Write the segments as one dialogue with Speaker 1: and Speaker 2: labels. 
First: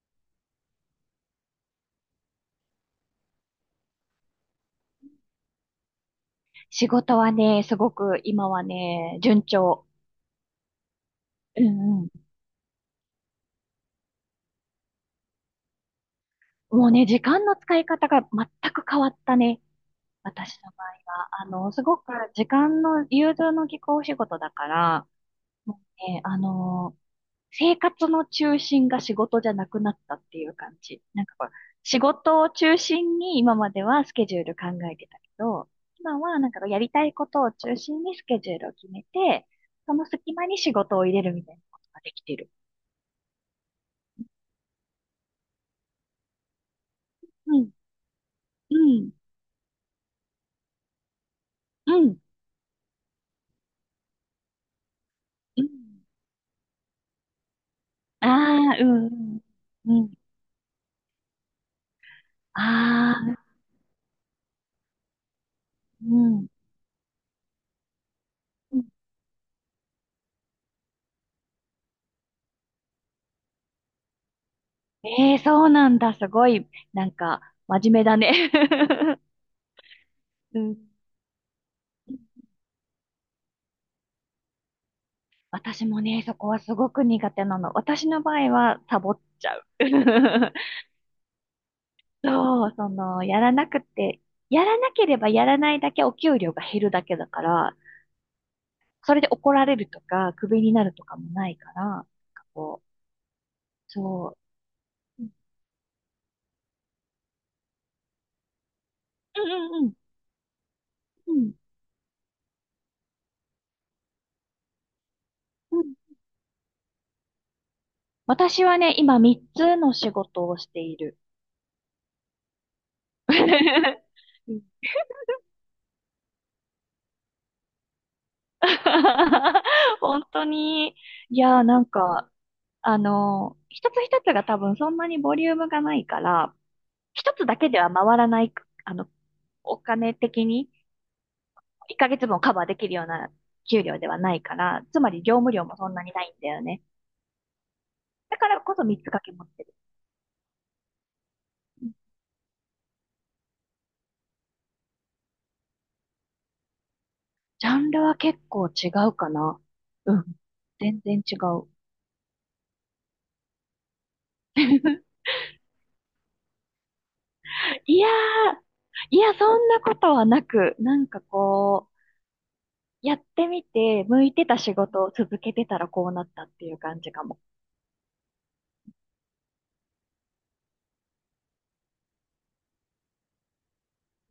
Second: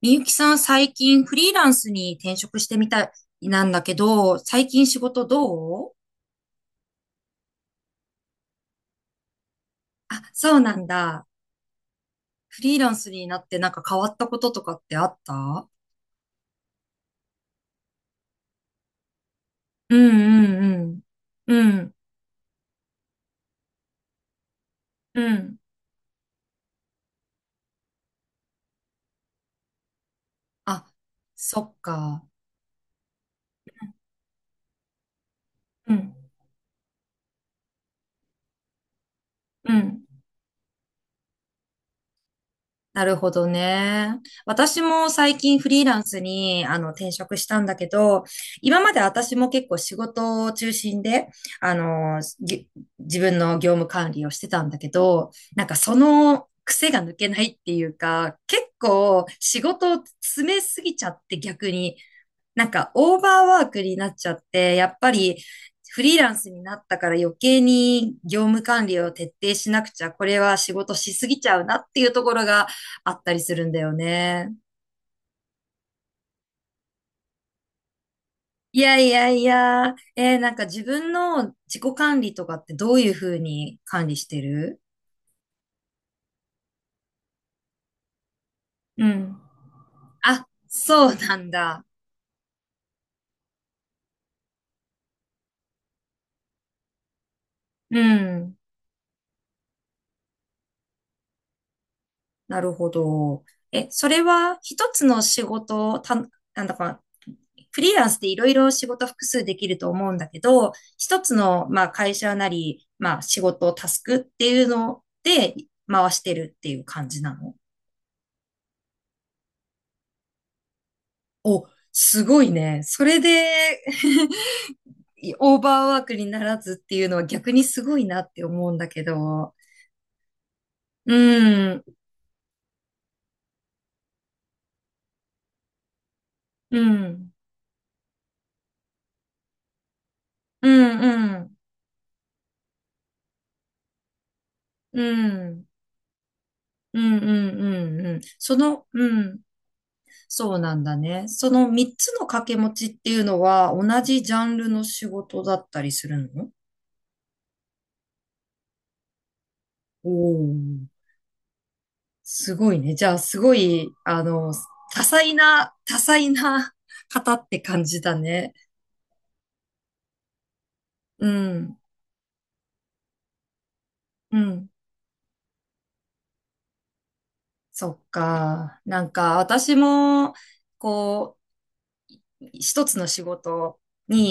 Speaker 1: みゆきさん、最近フリーランスに転職してみたいなんだけど、最近仕事どう？
Speaker 2: 仕事はね、すごく今はね、順調。
Speaker 1: あ、そうなんだ。
Speaker 2: うんうん。
Speaker 1: フリーランスになってなんか変わったこととかってあった？
Speaker 2: もうね、時間の使い方が全く変わったね。
Speaker 1: う
Speaker 2: 私の場合
Speaker 1: ん
Speaker 2: は。
Speaker 1: うんうん。う
Speaker 2: す
Speaker 1: ん、
Speaker 2: ごく時間の融通の利くお仕事だから、
Speaker 1: うん。
Speaker 2: もうね、生活の中心が仕事じゃなくなったっていう感
Speaker 1: あ、
Speaker 2: じ。なんかこう、
Speaker 1: そっ
Speaker 2: 仕
Speaker 1: か。
Speaker 2: 事を中心に今まではスケジュール考えてたけど、
Speaker 1: うん、
Speaker 2: 今はなんかやりたいことを中心にスケジュールを決めて、
Speaker 1: う
Speaker 2: その
Speaker 1: ん。
Speaker 2: 隙間に仕事を入れるみたいなことができてる。
Speaker 1: なるほどね。私も最近フリーランスに転職したんだけど、
Speaker 2: う
Speaker 1: 今まで
Speaker 2: ん、
Speaker 1: 私も結構仕事を中心で、あ
Speaker 2: うん、
Speaker 1: の、ぎ自分の業務管理をしてたんだけど、
Speaker 2: う
Speaker 1: なん
Speaker 2: ん。
Speaker 1: かその癖が抜けないっていう
Speaker 2: あ
Speaker 1: か、結
Speaker 2: あ、う
Speaker 1: 構
Speaker 2: ん、うん。
Speaker 1: 仕事を
Speaker 2: うん。
Speaker 1: 詰めすぎちゃって逆になんか
Speaker 2: あ
Speaker 1: オーバ
Speaker 2: あ、
Speaker 1: ーワークになっちゃって、やっぱりフ
Speaker 2: う
Speaker 1: リーラン
Speaker 2: ん。
Speaker 1: スになったから余計に業務
Speaker 2: う
Speaker 1: 管
Speaker 2: ん。
Speaker 1: 理を徹底しなくちゃ、これは仕事しすぎちゃうなっていうところがあったりするんだよね。
Speaker 2: ええーそうなんだ。すごい、なんか、真面目だね。
Speaker 1: いやい やいや、なん
Speaker 2: う
Speaker 1: か
Speaker 2: ん。
Speaker 1: 自分の自己管理とかってどういうふうに管理してる？
Speaker 2: 私もね、そこはすごく苦手なの。私の場合は、サ
Speaker 1: う
Speaker 2: ボっ
Speaker 1: ん。
Speaker 2: ちゃう。
Speaker 1: あ、そうなんだ。
Speaker 2: そう、その、やらなくて、やらなければやらないだけお給料が減るだけだから、
Speaker 1: うん。
Speaker 2: それで怒られるとか、クビになるとかもないから、なんか
Speaker 1: なる
Speaker 2: こう、
Speaker 1: ほど。え、それ
Speaker 2: そ
Speaker 1: は一つの
Speaker 2: う。うん
Speaker 1: 仕事をなんだか、フリーランスでいろいろ仕事複
Speaker 2: う
Speaker 1: 数できると
Speaker 2: ん
Speaker 1: 思うんだけど、一
Speaker 2: う
Speaker 1: つ
Speaker 2: ん。
Speaker 1: の、まあ、会社なり、まあ、仕事、タスクっていうので
Speaker 2: うん。
Speaker 1: 回してるっていう感じなの？
Speaker 2: 私はね、今3つの仕事をしている。
Speaker 1: お、すごいね。それで
Speaker 2: うん。
Speaker 1: オーバーワークにならずっていうのは逆にすごいなって思うんだけど。
Speaker 2: 本当に、
Speaker 1: う
Speaker 2: いやーな
Speaker 1: ん、
Speaker 2: んか、一つ一つが多分そんなにボリュームがないから、
Speaker 1: うん、
Speaker 2: 一つだけでは回らない、あの、お金的
Speaker 1: う
Speaker 2: に
Speaker 1: ん、うん、うん、
Speaker 2: 1ヶ月分をカバーできるような給料ではないから、つ
Speaker 1: う
Speaker 2: まり業務量
Speaker 1: ん、
Speaker 2: もそんなにないんだよね。
Speaker 1: うん、うん、うん。
Speaker 2: だか
Speaker 1: そ
Speaker 2: らこそ
Speaker 1: の、
Speaker 2: 3つ
Speaker 1: う
Speaker 2: 掛け
Speaker 1: ん。
Speaker 2: 持ってる。
Speaker 1: そうなんだね。その3つの掛け持ちっていうのは同じジャンルの仕事だったりするの？
Speaker 2: ジャンルは結構違うかな。
Speaker 1: お
Speaker 2: うん。
Speaker 1: おー、
Speaker 2: 全然違う。
Speaker 1: すごいね。じゃあ、すごい、多 彩な、多彩な方って感
Speaker 2: い
Speaker 1: じ
Speaker 2: やー、
Speaker 1: だね。
Speaker 2: いや、そんなことはなく、なんか
Speaker 1: うん、
Speaker 2: こう、やってみて、向い
Speaker 1: う
Speaker 2: てた
Speaker 1: ん。
Speaker 2: 仕事を続けてたらこうなったっていう感じかも。
Speaker 1: そっか。なんか、私も、こう、一つの仕事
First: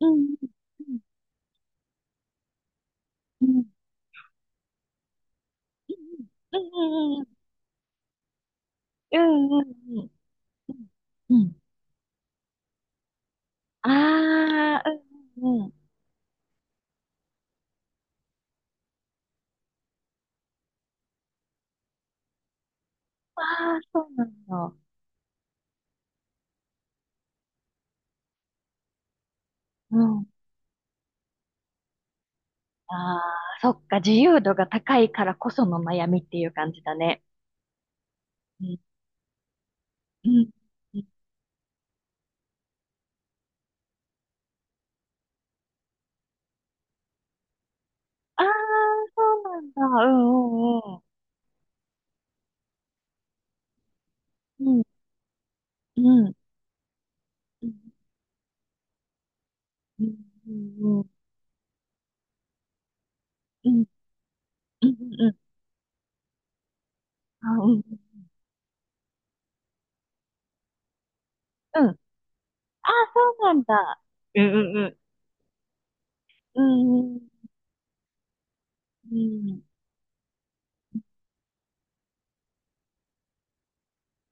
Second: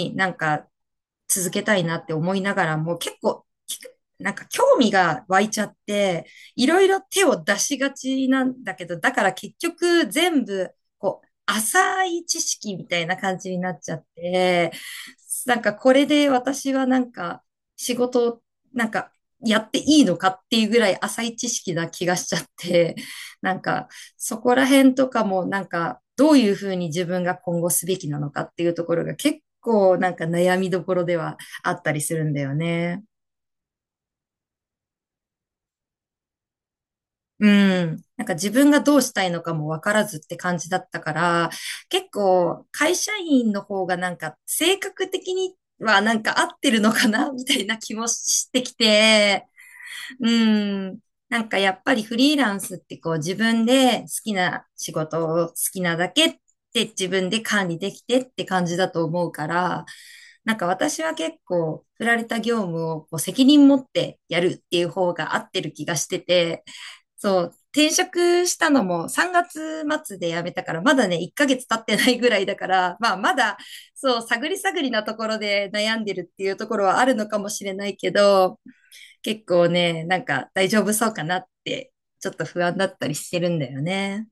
Speaker 2: う
Speaker 1: なん
Speaker 2: ん、
Speaker 1: か
Speaker 2: うん、
Speaker 1: 続けたいなって思いながらも結構
Speaker 2: うん、
Speaker 1: きなんか興味が湧いちゃって、
Speaker 2: う
Speaker 1: いろいろ
Speaker 2: ん、
Speaker 1: 手
Speaker 2: う
Speaker 1: を出しがちなんだけど、だ
Speaker 2: ん、う
Speaker 1: から結
Speaker 2: ん、うん、うん、う
Speaker 1: 局
Speaker 2: ん、
Speaker 1: 全部こう
Speaker 2: うんうんうん。
Speaker 1: 浅い知識みたいな感じになっちゃって、
Speaker 2: あー、う
Speaker 1: な
Speaker 2: ん、
Speaker 1: ん
Speaker 2: うん、うん。
Speaker 1: かこれで私はなんか仕事をなんかやっていいのかっていうぐらい浅い知識な気がしちゃって、
Speaker 2: あ
Speaker 1: なん
Speaker 2: ー、
Speaker 1: か
Speaker 2: そうなん
Speaker 1: そこら
Speaker 2: だ。
Speaker 1: 辺とかもなんかどういうふうに自分が今後すべきなのかっていうところが結
Speaker 2: う
Speaker 1: 構なんか
Speaker 2: ん。
Speaker 1: 悩みどころではあったりするんだよね。
Speaker 2: あー、そっか、自由度が高いからこその悩みっていう感じだね。
Speaker 1: うん。なんか自
Speaker 2: う
Speaker 1: 分
Speaker 2: ん、
Speaker 1: がどうしたいのかもわからずっ
Speaker 2: う
Speaker 1: て
Speaker 2: ん、
Speaker 1: 感じだっ
Speaker 2: う
Speaker 1: た
Speaker 2: ん。
Speaker 1: から、結構会社員の方がなんか性格的にはなんか合ってるのかなみたいな気も
Speaker 2: あー、
Speaker 1: してきて、
Speaker 2: そう
Speaker 1: う
Speaker 2: なん
Speaker 1: ん。
Speaker 2: だ。
Speaker 1: なんかやっぱりフリーランスってこう自分で好き
Speaker 2: う
Speaker 1: な
Speaker 2: ん、う
Speaker 1: 仕事を好きな
Speaker 2: ん、
Speaker 1: だ
Speaker 2: うん。う
Speaker 1: け
Speaker 2: ん、う
Speaker 1: っ
Speaker 2: ん。
Speaker 1: て自分で
Speaker 2: う
Speaker 1: 管
Speaker 2: ん
Speaker 1: 理できてって感じだと思うから、
Speaker 2: う
Speaker 1: なんか
Speaker 2: ん、
Speaker 1: 私
Speaker 2: うん、
Speaker 1: は結構振られた業務をこう責任
Speaker 2: う
Speaker 1: 持っ
Speaker 2: ん、
Speaker 1: てやるってい
Speaker 2: う
Speaker 1: う
Speaker 2: ん、
Speaker 1: 方
Speaker 2: う
Speaker 1: が
Speaker 2: ん、
Speaker 1: 合ってる気がしてて、そ
Speaker 2: あ、
Speaker 1: う、
Speaker 2: うん、
Speaker 1: 転職したのも3月末で辞めたから、まだね、1ヶ月経
Speaker 2: う
Speaker 1: っ
Speaker 2: ん。あ、
Speaker 1: てないぐらいだから、まあ
Speaker 2: そ
Speaker 1: ま
Speaker 2: うな
Speaker 1: だ、
Speaker 2: んだ。
Speaker 1: そう、
Speaker 2: うん、
Speaker 1: 探り
Speaker 2: うん、
Speaker 1: 探
Speaker 2: う
Speaker 1: り
Speaker 2: ん。
Speaker 1: なところで悩んでるっていう
Speaker 2: う
Speaker 1: ところは
Speaker 2: ん、う
Speaker 1: ある
Speaker 2: ん、
Speaker 1: のかもしれないけど、
Speaker 2: う
Speaker 1: 結
Speaker 2: ん。
Speaker 1: 構ね、なんか大丈夫そうかなって、ちょっと不安だったりしてるんだよね。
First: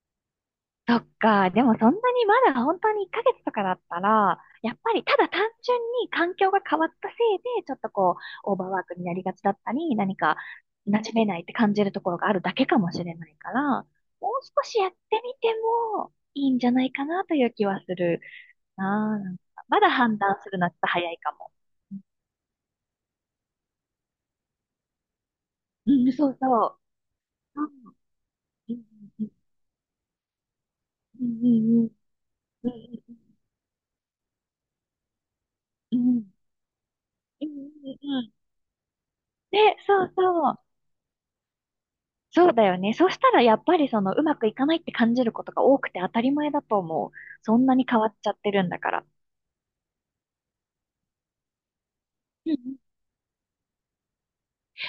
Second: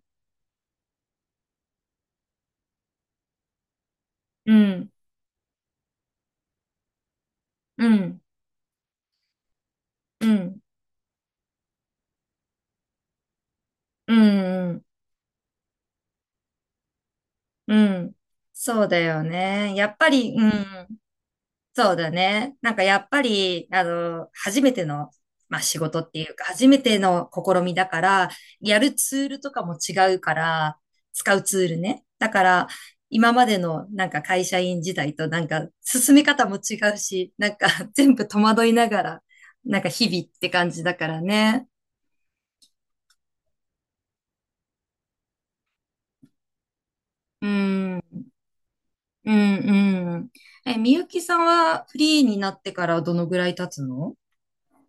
Speaker 2: そっか。でもそんなにまだ本当に1ヶ月とかだったら、
Speaker 1: う
Speaker 2: やっ
Speaker 1: ん、
Speaker 2: ぱりただ単純に環境が変わったせいで、ちょっ
Speaker 1: う
Speaker 2: とこ
Speaker 1: ん、
Speaker 2: う、オーバーワークになりがちだったり、何
Speaker 1: う
Speaker 2: か
Speaker 1: ん、
Speaker 2: 馴染めないって感じるところがあるだけかもしれないから、
Speaker 1: う
Speaker 2: もう少
Speaker 1: ん、う
Speaker 2: し
Speaker 1: ん、
Speaker 2: やってみてもいいんじゃないかなという気
Speaker 1: う
Speaker 2: はす
Speaker 1: ん
Speaker 2: る
Speaker 1: そうだ
Speaker 2: なあ。
Speaker 1: よ
Speaker 2: なんか
Speaker 1: ね。
Speaker 2: ま
Speaker 1: や
Speaker 2: だ
Speaker 1: っぱ
Speaker 2: 判
Speaker 1: り、
Speaker 2: 断
Speaker 1: う
Speaker 2: するのはちょっと
Speaker 1: ん。
Speaker 2: 早いかも。
Speaker 1: そうだね。なんかやっぱり、初めての、まあ仕
Speaker 2: う
Speaker 1: 事っ
Speaker 2: ん、
Speaker 1: てい
Speaker 2: そ
Speaker 1: う
Speaker 2: う
Speaker 1: か、
Speaker 2: そ
Speaker 1: 初めての試
Speaker 2: う。
Speaker 1: みだか
Speaker 2: う
Speaker 1: ら、
Speaker 2: ん、う
Speaker 1: やるツールとかも違うから、
Speaker 2: ん、
Speaker 1: 使う
Speaker 2: う
Speaker 1: ツール
Speaker 2: ん、
Speaker 1: ね。だから、
Speaker 2: うん、
Speaker 1: 今までのなんか会社員時代となんか
Speaker 2: うん、う
Speaker 1: 進め
Speaker 2: ん、
Speaker 1: 方も違うし、
Speaker 2: う
Speaker 1: な
Speaker 2: ん、う
Speaker 1: ん
Speaker 2: ん、
Speaker 1: か
Speaker 2: う ん、
Speaker 1: 全
Speaker 2: う
Speaker 1: 部
Speaker 2: ん。
Speaker 1: 戸惑いながら、
Speaker 2: で、
Speaker 1: なんか
Speaker 2: そ
Speaker 1: 日
Speaker 2: う
Speaker 1: 々って
Speaker 2: そう。
Speaker 1: 感じだからね。
Speaker 2: そうだよね。そうしたらやっぱりそのうまくいかないって感じることが多くて当たり前だと思う。
Speaker 1: う
Speaker 2: そんなに
Speaker 1: ん、う
Speaker 2: 変わっ
Speaker 1: ん、
Speaker 2: ちゃってるんだから。
Speaker 1: うん。え、みゆきさんはフリーにな
Speaker 2: うんう
Speaker 1: って
Speaker 2: ん、
Speaker 1: からどのぐらい経つの？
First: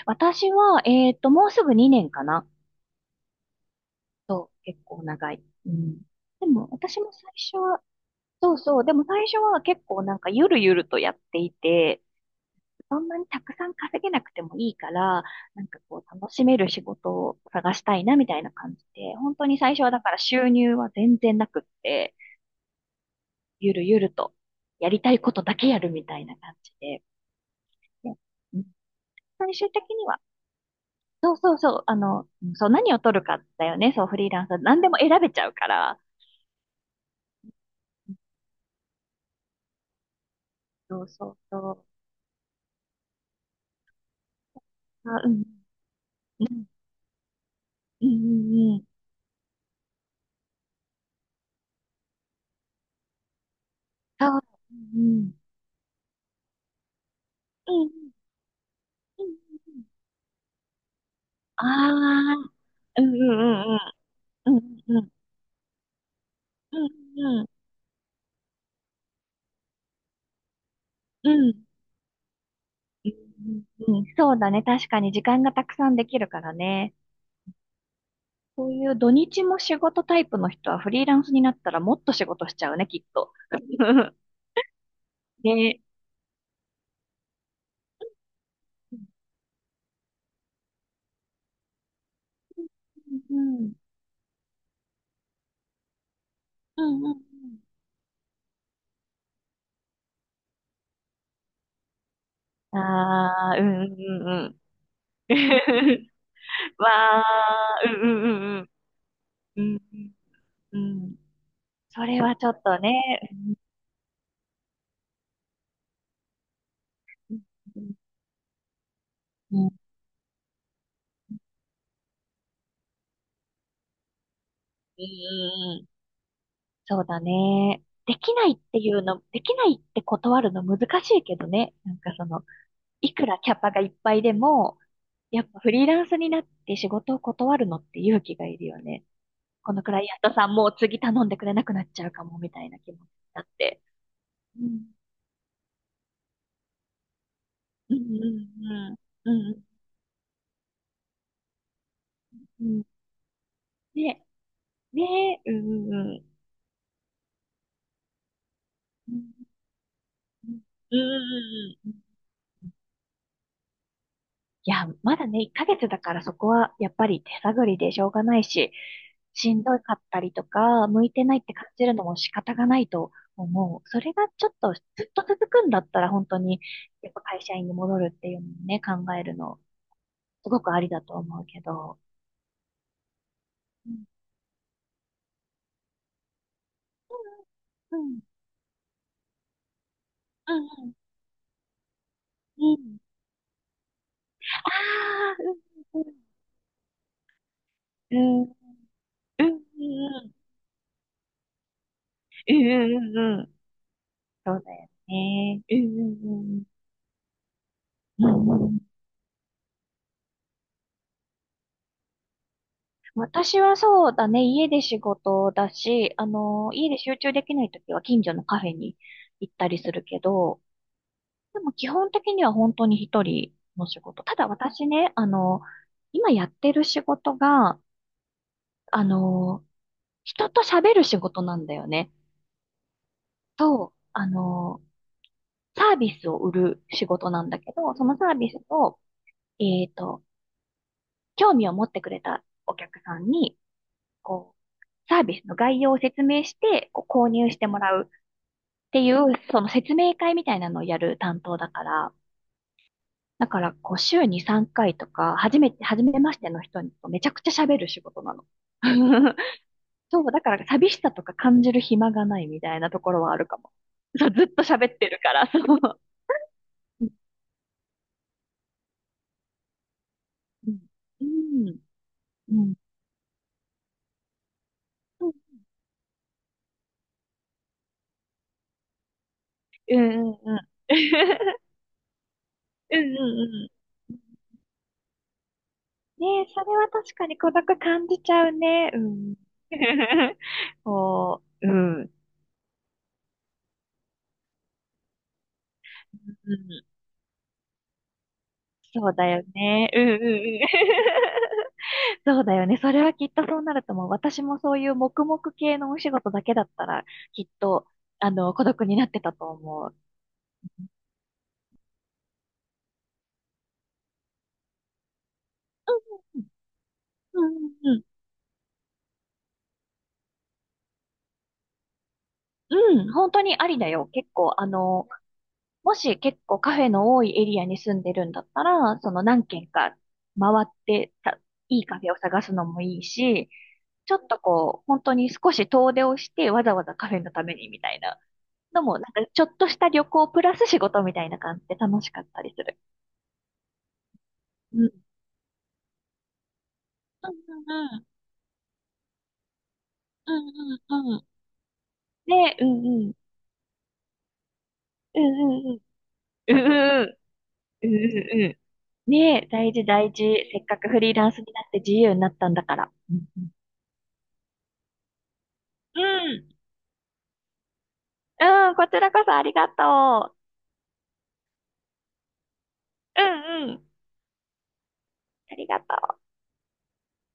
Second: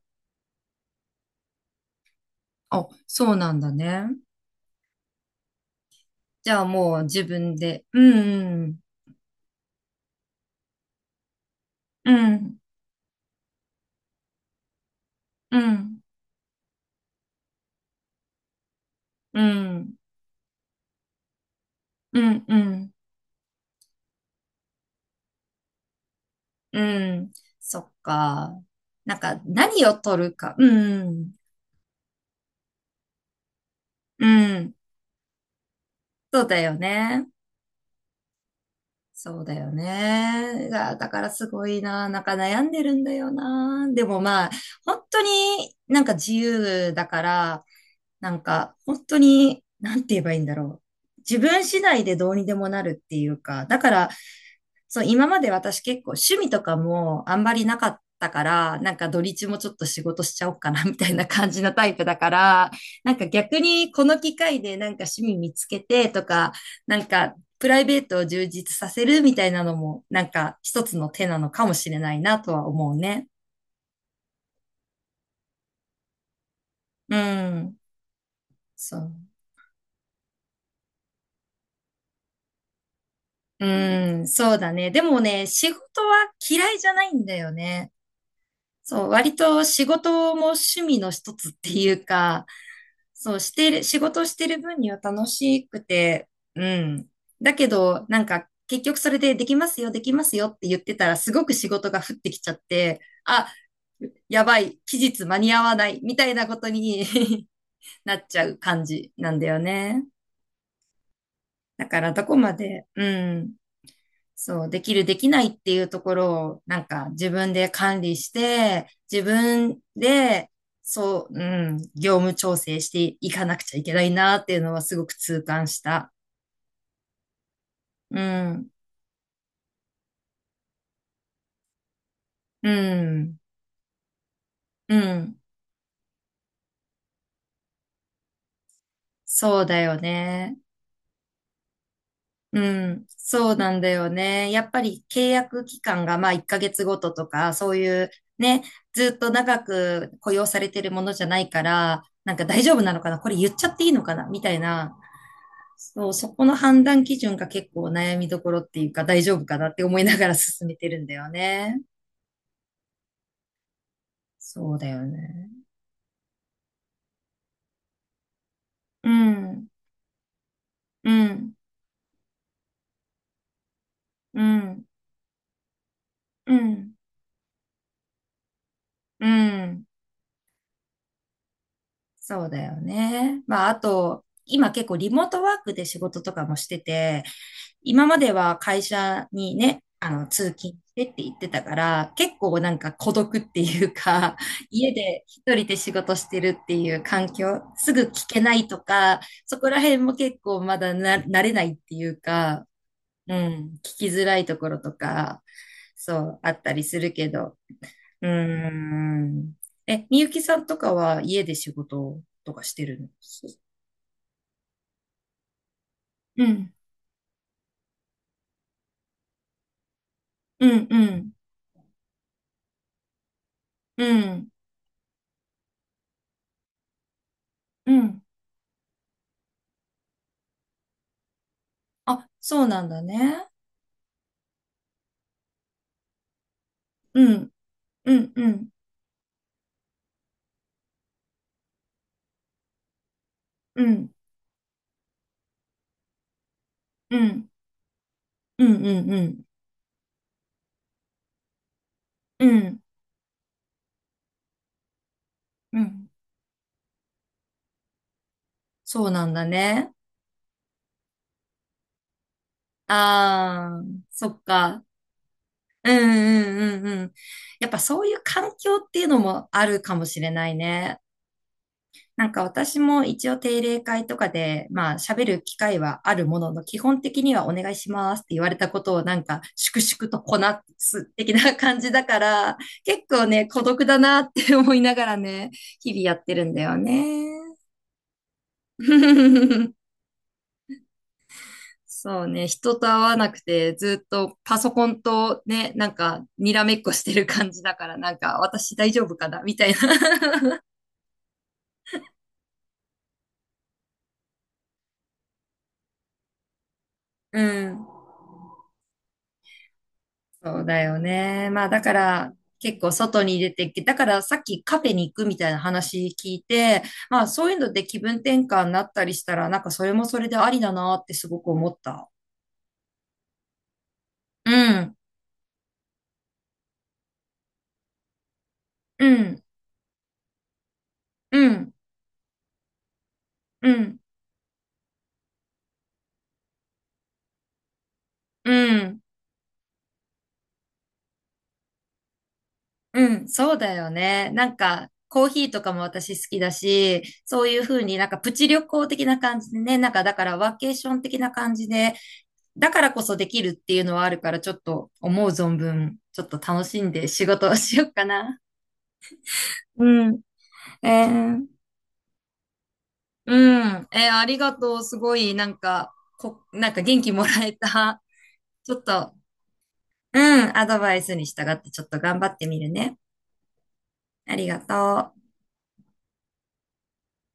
Speaker 2: 私は、もうすぐ2年かな。
Speaker 1: あ、そうなんだね。
Speaker 2: そう、結構長い。うん。で
Speaker 1: じゃあ
Speaker 2: も、
Speaker 1: も
Speaker 2: 私
Speaker 1: う
Speaker 2: も
Speaker 1: 自
Speaker 2: 最
Speaker 1: 分
Speaker 2: 初は、
Speaker 1: で。う
Speaker 2: そう
Speaker 1: ん、
Speaker 2: そう、でも最初は結構なんかゆるゆるとやっていて、
Speaker 1: うん、
Speaker 2: たくさん稼げなくてもいいから、
Speaker 1: う
Speaker 2: なんか
Speaker 1: ん、
Speaker 2: こう楽しめる仕事を探したいなみたいな感じで、本
Speaker 1: う
Speaker 2: 当に最初は
Speaker 1: ん、
Speaker 2: だから収入は全然なくって、
Speaker 1: うん、うん、
Speaker 2: ゆるゆるとやりたいことだけやるみたいな感じ
Speaker 1: う
Speaker 2: で、
Speaker 1: ん。そっ
Speaker 2: で、う
Speaker 1: か。
Speaker 2: ん、
Speaker 1: なんか
Speaker 2: 最終的
Speaker 1: 何を
Speaker 2: には、
Speaker 1: 取るか。うん、
Speaker 2: そうそうそう、うん、そう、何を取るかだよね、そうフ
Speaker 1: う
Speaker 2: リーランスは
Speaker 1: ん。
Speaker 2: 何でも選べちゃうから、
Speaker 1: そうだよね。そうだよね。
Speaker 2: そ
Speaker 1: だ
Speaker 2: う
Speaker 1: か
Speaker 2: そ
Speaker 1: ら
Speaker 2: う
Speaker 1: すごい
Speaker 2: そ
Speaker 1: な。なんか悩んでるんだよな。でもまあ、本
Speaker 2: う、
Speaker 1: 当
Speaker 2: あ、
Speaker 1: に
Speaker 2: うん、
Speaker 1: なんか自
Speaker 2: うん、
Speaker 1: 由だから、
Speaker 2: うん、う
Speaker 1: なん
Speaker 2: ん、
Speaker 1: か、
Speaker 2: うん、
Speaker 1: 本当に、なんて言えばいいんだろう。自分次第でどうにでもなるっていうか、だから、
Speaker 2: そう、う
Speaker 1: そう、今
Speaker 2: ん、
Speaker 1: まで私結構趣味とかもあんまり
Speaker 2: うん、
Speaker 1: なか
Speaker 2: うん、
Speaker 1: ったから、なんか土
Speaker 2: うん、うん、
Speaker 1: 日もちょっ
Speaker 2: うん。
Speaker 1: と仕事しちゃおうかな みたいな感じ
Speaker 2: あ
Speaker 1: のタイプだか
Speaker 2: あ、
Speaker 1: ら、
Speaker 2: う
Speaker 1: な
Speaker 2: ん、
Speaker 1: んか逆
Speaker 2: うん、うん、
Speaker 1: にこの機
Speaker 2: うん、
Speaker 1: 会でなん
Speaker 2: うん、う
Speaker 1: か
Speaker 2: ん、
Speaker 1: 趣味見つけてとか、
Speaker 2: う
Speaker 1: なんか
Speaker 2: んうん。
Speaker 1: プライベートを充実させるみたいなのも、なんか一つの手
Speaker 2: う
Speaker 1: なのか
Speaker 2: ん。
Speaker 1: もしれないなとは思うね。
Speaker 2: うんうん。そうだね。確かに時間がたくさんできるからね。
Speaker 1: うん。
Speaker 2: そうい
Speaker 1: そ
Speaker 2: う土
Speaker 1: う。
Speaker 2: 日も仕事タイプの人はフリーランスになったらもっと仕事しちゃうね、きっと。
Speaker 1: う ん、そうだね。でもね、仕
Speaker 2: ね。
Speaker 1: 事は嫌いじゃないんだよね。そう、割と仕事も趣味の一つっていうか、そ
Speaker 2: う
Speaker 1: う、して
Speaker 2: ん。
Speaker 1: る、仕事してる分には楽しくて、う
Speaker 2: うん
Speaker 1: ん。
Speaker 2: うん
Speaker 1: だけど、なんか、結局それでできますよ、できますよって言ってたら、すごく仕事が降ってきちゃっ
Speaker 2: うん。
Speaker 1: て、あ、
Speaker 2: ああ、うんう
Speaker 1: や
Speaker 2: んう
Speaker 1: ば
Speaker 2: ん
Speaker 1: い、期日
Speaker 2: うん。
Speaker 1: 間に合わない、みたいなこと
Speaker 2: わ
Speaker 1: に
Speaker 2: あ、う
Speaker 1: な
Speaker 2: ん
Speaker 1: っちゃう
Speaker 2: うん
Speaker 1: 感じなんだよ
Speaker 2: うんうん。うん
Speaker 1: ね。
Speaker 2: うんうん。
Speaker 1: だか
Speaker 2: そ
Speaker 1: ら、
Speaker 2: れ
Speaker 1: ど
Speaker 2: は
Speaker 1: こ
Speaker 2: ちょ
Speaker 1: ま
Speaker 2: っと
Speaker 1: で、
Speaker 2: ね。
Speaker 1: うん。そう、できる、できないっていうところを、なんか自
Speaker 2: うん
Speaker 1: 分で
Speaker 2: うん
Speaker 1: 管理して、自
Speaker 2: うん
Speaker 1: 分で、そう、うん、業務調整していかなくちゃいけないなっていうのはす
Speaker 2: う
Speaker 1: ごく痛感し
Speaker 2: ん。
Speaker 1: た。
Speaker 2: そうだね。で
Speaker 1: う
Speaker 2: きないっ
Speaker 1: ん、
Speaker 2: ていうの、できないって断るの難しいけどね。なんかその、
Speaker 1: う
Speaker 2: いく
Speaker 1: ん、
Speaker 2: らキャパがいっぱいでも、
Speaker 1: うん、
Speaker 2: やっぱフリーランスになって仕事を断るのって勇気がいるよね。
Speaker 1: そう
Speaker 2: こ
Speaker 1: だ
Speaker 2: のク
Speaker 1: よ
Speaker 2: ライアントさん
Speaker 1: ね。
Speaker 2: もう次頼んでくれなくなっちゃうかもみ
Speaker 1: う
Speaker 2: たいな気持
Speaker 1: ん、
Speaker 2: ちだっ
Speaker 1: そうなん
Speaker 2: て。
Speaker 1: だよね。や
Speaker 2: う
Speaker 1: っぱ
Speaker 2: ん。
Speaker 1: り契約期間がまあ1ヶ月ごととか、そうい
Speaker 2: う
Speaker 1: うね、
Speaker 2: ん
Speaker 1: ずっと
Speaker 2: うんうん。う
Speaker 1: 長
Speaker 2: ん
Speaker 1: く雇用されてるものじゃないから、なんか大
Speaker 2: うんう
Speaker 1: 丈夫な
Speaker 2: ん。
Speaker 1: のかなこれ言っちゃっていいのか
Speaker 2: ね、
Speaker 1: なみたいな。
Speaker 2: ね、うんうん
Speaker 1: そう、
Speaker 2: うん。
Speaker 1: そこの判断基準が結構悩みどころっていうか
Speaker 2: う
Speaker 1: 大
Speaker 2: ん
Speaker 1: 丈夫かなって思いながら 進めて
Speaker 2: うんうん。うん
Speaker 1: るんだよね。
Speaker 2: うんうん。い
Speaker 1: そう
Speaker 2: や、
Speaker 1: だよ
Speaker 2: まだね、
Speaker 1: ね。
Speaker 2: 1ヶ月だからそこはやっぱり手探りでしょうがないし、
Speaker 1: う
Speaker 2: しん
Speaker 1: ん、
Speaker 2: どかったりとか、向
Speaker 1: う
Speaker 2: いてないって
Speaker 1: ん、
Speaker 2: 感じるのも仕方がないと思う。それが
Speaker 1: う
Speaker 2: ちょっとず
Speaker 1: ん、
Speaker 2: っと続くんだったら本当
Speaker 1: う
Speaker 2: に、
Speaker 1: ん、
Speaker 2: やっぱ会社員に戻るっていうのもね、考え
Speaker 1: う
Speaker 2: るの、
Speaker 1: ん。
Speaker 2: すごくありだと思うけど。
Speaker 1: そうだよね。まあ、あ
Speaker 2: うん、
Speaker 1: と、今結構リモートワークで仕事とかもしてて、
Speaker 2: う
Speaker 1: 今ま
Speaker 2: ん、
Speaker 1: では会社にね、通
Speaker 2: う
Speaker 1: 勤し
Speaker 2: ん、
Speaker 1: てって言ってたから、結構
Speaker 2: う
Speaker 1: な
Speaker 2: ん。う
Speaker 1: んか
Speaker 2: ん。
Speaker 1: 孤独っていうか、
Speaker 2: あ
Speaker 1: 家で一人で仕
Speaker 2: あ、
Speaker 1: 事してるっていう環境、すぐ聞け
Speaker 2: ん、うん、
Speaker 1: ないとか、そこら辺も
Speaker 2: うん、
Speaker 1: 結構まだな、慣れないっていう
Speaker 2: うん、
Speaker 1: か、
Speaker 2: うん、うん、う
Speaker 1: う
Speaker 2: ん、うん、うん、うん、うん、
Speaker 1: ん、聞きづらい
Speaker 2: そ
Speaker 1: と
Speaker 2: う
Speaker 1: こ
Speaker 2: だ
Speaker 1: ろ
Speaker 2: よ
Speaker 1: とか、
Speaker 2: ね。うん、
Speaker 1: そう、あ
Speaker 2: う
Speaker 1: っ
Speaker 2: ん、
Speaker 1: たりするけど、う
Speaker 2: う
Speaker 1: ー
Speaker 2: ん、うん。
Speaker 1: ん。え、みゆきさんとかは家で仕事とかしてるの？
Speaker 2: 私はそうだね、家で仕事だし、
Speaker 1: うん、
Speaker 2: 家で集中できないときは近所のカフェに行ったりするけど、
Speaker 1: うん、うん、
Speaker 2: でも基本的には本当に一人の仕
Speaker 1: う
Speaker 2: 事。ただ
Speaker 1: ん、
Speaker 2: 私ね、今やってる仕事が、
Speaker 1: うん。
Speaker 2: あの、人と喋る仕事なんだよね。
Speaker 1: あ、そうなんだね。
Speaker 2: そう、サービスを売る仕
Speaker 1: う
Speaker 2: 事なん
Speaker 1: ん、
Speaker 2: だけど、そ
Speaker 1: う
Speaker 2: のサ
Speaker 1: ん、
Speaker 2: ー
Speaker 1: う
Speaker 2: ビス
Speaker 1: ん、
Speaker 2: を、えっと、興味を持ってくれたお客さんに、
Speaker 1: うん、
Speaker 2: こう、サービスの概要を説明して、こう
Speaker 1: う
Speaker 2: 購
Speaker 1: ん、
Speaker 2: 入してもらう。っ
Speaker 1: うん、
Speaker 2: て
Speaker 1: うん、
Speaker 2: い
Speaker 1: う
Speaker 2: う、
Speaker 1: ん、
Speaker 2: その説明会みたいなのをやる担当だから、
Speaker 1: うん、
Speaker 2: だから、こう、週に3回とか、初め
Speaker 1: う
Speaker 2: て、初
Speaker 1: ん。
Speaker 2: めましての人にめちゃくちゃ喋る仕事なの。
Speaker 1: そうなん だね。
Speaker 2: そう、だから寂しさとか感じる暇がないみたいなところはあるかも。
Speaker 1: ああ、
Speaker 2: そ
Speaker 1: そ
Speaker 2: う、
Speaker 1: っ
Speaker 2: ずっと
Speaker 1: か。
Speaker 2: 喋ってるから、そ
Speaker 1: うん、
Speaker 2: う。
Speaker 1: うん、うん、う
Speaker 2: う
Speaker 1: ん。やっぱそういう環境っていうのもあるかもしれない
Speaker 2: ん、
Speaker 1: ね。
Speaker 2: うん、
Speaker 1: なんか
Speaker 2: うん、
Speaker 1: 私も一応定例会とかで、まあ喋
Speaker 2: うん、
Speaker 1: る機会はあるものの、基本的にはお願いしますって言われたことをなんか粛
Speaker 2: う
Speaker 1: 々と
Speaker 2: ん、う
Speaker 1: こ
Speaker 2: ん、うん、
Speaker 1: なす的な 感じだから、
Speaker 2: う
Speaker 1: 結
Speaker 2: ん、う
Speaker 1: 構ね、孤
Speaker 2: ん
Speaker 1: 独だ
Speaker 2: う
Speaker 1: な
Speaker 2: ん。
Speaker 1: って思いながらね、日々やって
Speaker 2: ね
Speaker 1: るん
Speaker 2: え、
Speaker 1: だ
Speaker 2: そ
Speaker 1: よ
Speaker 2: れは確かに孤
Speaker 1: ね。
Speaker 2: 独感じちゃうね。うん。こう、うん。
Speaker 1: そうね、人と会わなくてずっとパソコンとね、なんかに
Speaker 2: う
Speaker 1: らめっこ
Speaker 2: ん、
Speaker 1: してる感じだから、なんか私大丈
Speaker 2: そう
Speaker 1: 夫か
Speaker 2: だ
Speaker 1: な
Speaker 2: よ
Speaker 1: みたい
Speaker 2: ね。うんうんう
Speaker 1: な。
Speaker 2: ん。そうだよね。それはきっとそうなると思う。私もそういう黙々系のお仕事だけだったら、
Speaker 1: う
Speaker 2: きっ
Speaker 1: ん。
Speaker 2: と、孤独になってたと思う。
Speaker 1: そうだよね。まあだから結構外に出て、だからさっきカフェに行くみたいな話聞いて、まあ
Speaker 2: う
Speaker 1: そういうの
Speaker 2: ん
Speaker 1: で
Speaker 2: う
Speaker 1: 気
Speaker 2: ん
Speaker 1: 分転換になったりしたら、なんかそれもそれでありだなってすごく思った。
Speaker 2: うんうん、本当にありだよ。結
Speaker 1: う
Speaker 2: 構、
Speaker 1: ん、
Speaker 2: もし結構カフェの多いエリアに住んでるんだったら、
Speaker 1: う
Speaker 2: その
Speaker 1: ん、
Speaker 2: 何軒か回って
Speaker 1: う
Speaker 2: た、
Speaker 1: ん、
Speaker 2: いいカフェを探すのもいいし、
Speaker 1: うん、
Speaker 2: ちょっとこう、本当に少し遠出をしてわざわざカフェのためにみたいな。
Speaker 1: う
Speaker 2: のも、な
Speaker 1: ん。
Speaker 2: んかちょっとした旅行プラス仕事みたいな感じで楽しかったりする。
Speaker 1: うん、そうだよね。なん
Speaker 2: う
Speaker 1: か、
Speaker 2: ん。
Speaker 1: コーヒーとかも私好きだし、
Speaker 2: うん
Speaker 1: そういうふ
Speaker 2: う
Speaker 1: う
Speaker 2: んう
Speaker 1: に
Speaker 2: ん。
Speaker 1: なんかプチ旅行的な感じでね、なんかだか
Speaker 2: う
Speaker 1: ら
Speaker 2: ん
Speaker 1: ワーケーショ
Speaker 2: う
Speaker 1: ン
Speaker 2: んう
Speaker 1: 的
Speaker 2: ん。
Speaker 1: な感じで、
Speaker 2: ねえ、う
Speaker 1: だか
Speaker 2: ん
Speaker 1: らこ
Speaker 2: うん。
Speaker 1: そできるっていうのはあるから、ちょっと
Speaker 2: う
Speaker 1: 思う存
Speaker 2: んうんうん。
Speaker 1: 分、ちょっと
Speaker 2: う
Speaker 1: 楽しん
Speaker 2: んうんう
Speaker 1: で
Speaker 2: ん。
Speaker 1: 仕事をしよ
Speaker 2: う
Speaker 1: う
Speaker 2: ん
Speaker 1: か
Speaker 2: うんう
Speaker 1: な。
Speaker 2: んうん。ねえ、大事
Speaker 1: う
Speaker 2: 大
Speaker 1: ん。
Speaker 2: 事。せっか
Speaker 1: え
Speaker 2: くフリーランス
Speaker 1: ー、
Speaker 2: になって自由になったんだから。うん
Speaker 1: う
Speaker 2: うん。
Speaker 1: ん。えー、ありがとう。すごい、なんか、
Speaker 2: うん。
Speaker 1: なんか元気もらえた。
Speaker 2: う
Speaker 1: ち
Speaker 2: ん、
Speaker 1: ょっ
Speaker 2: こちら
Speaker 1: と、
Speaker 2: こそありが
Speaker 1: う
Speaker 2: と
Speaker 1: ん、アドバイスに従ってちょっと頑張ってみるね。
Speaker 2: う。うんうん。
Speaker 1: ありがとう。
Speaker 2: ありがとう。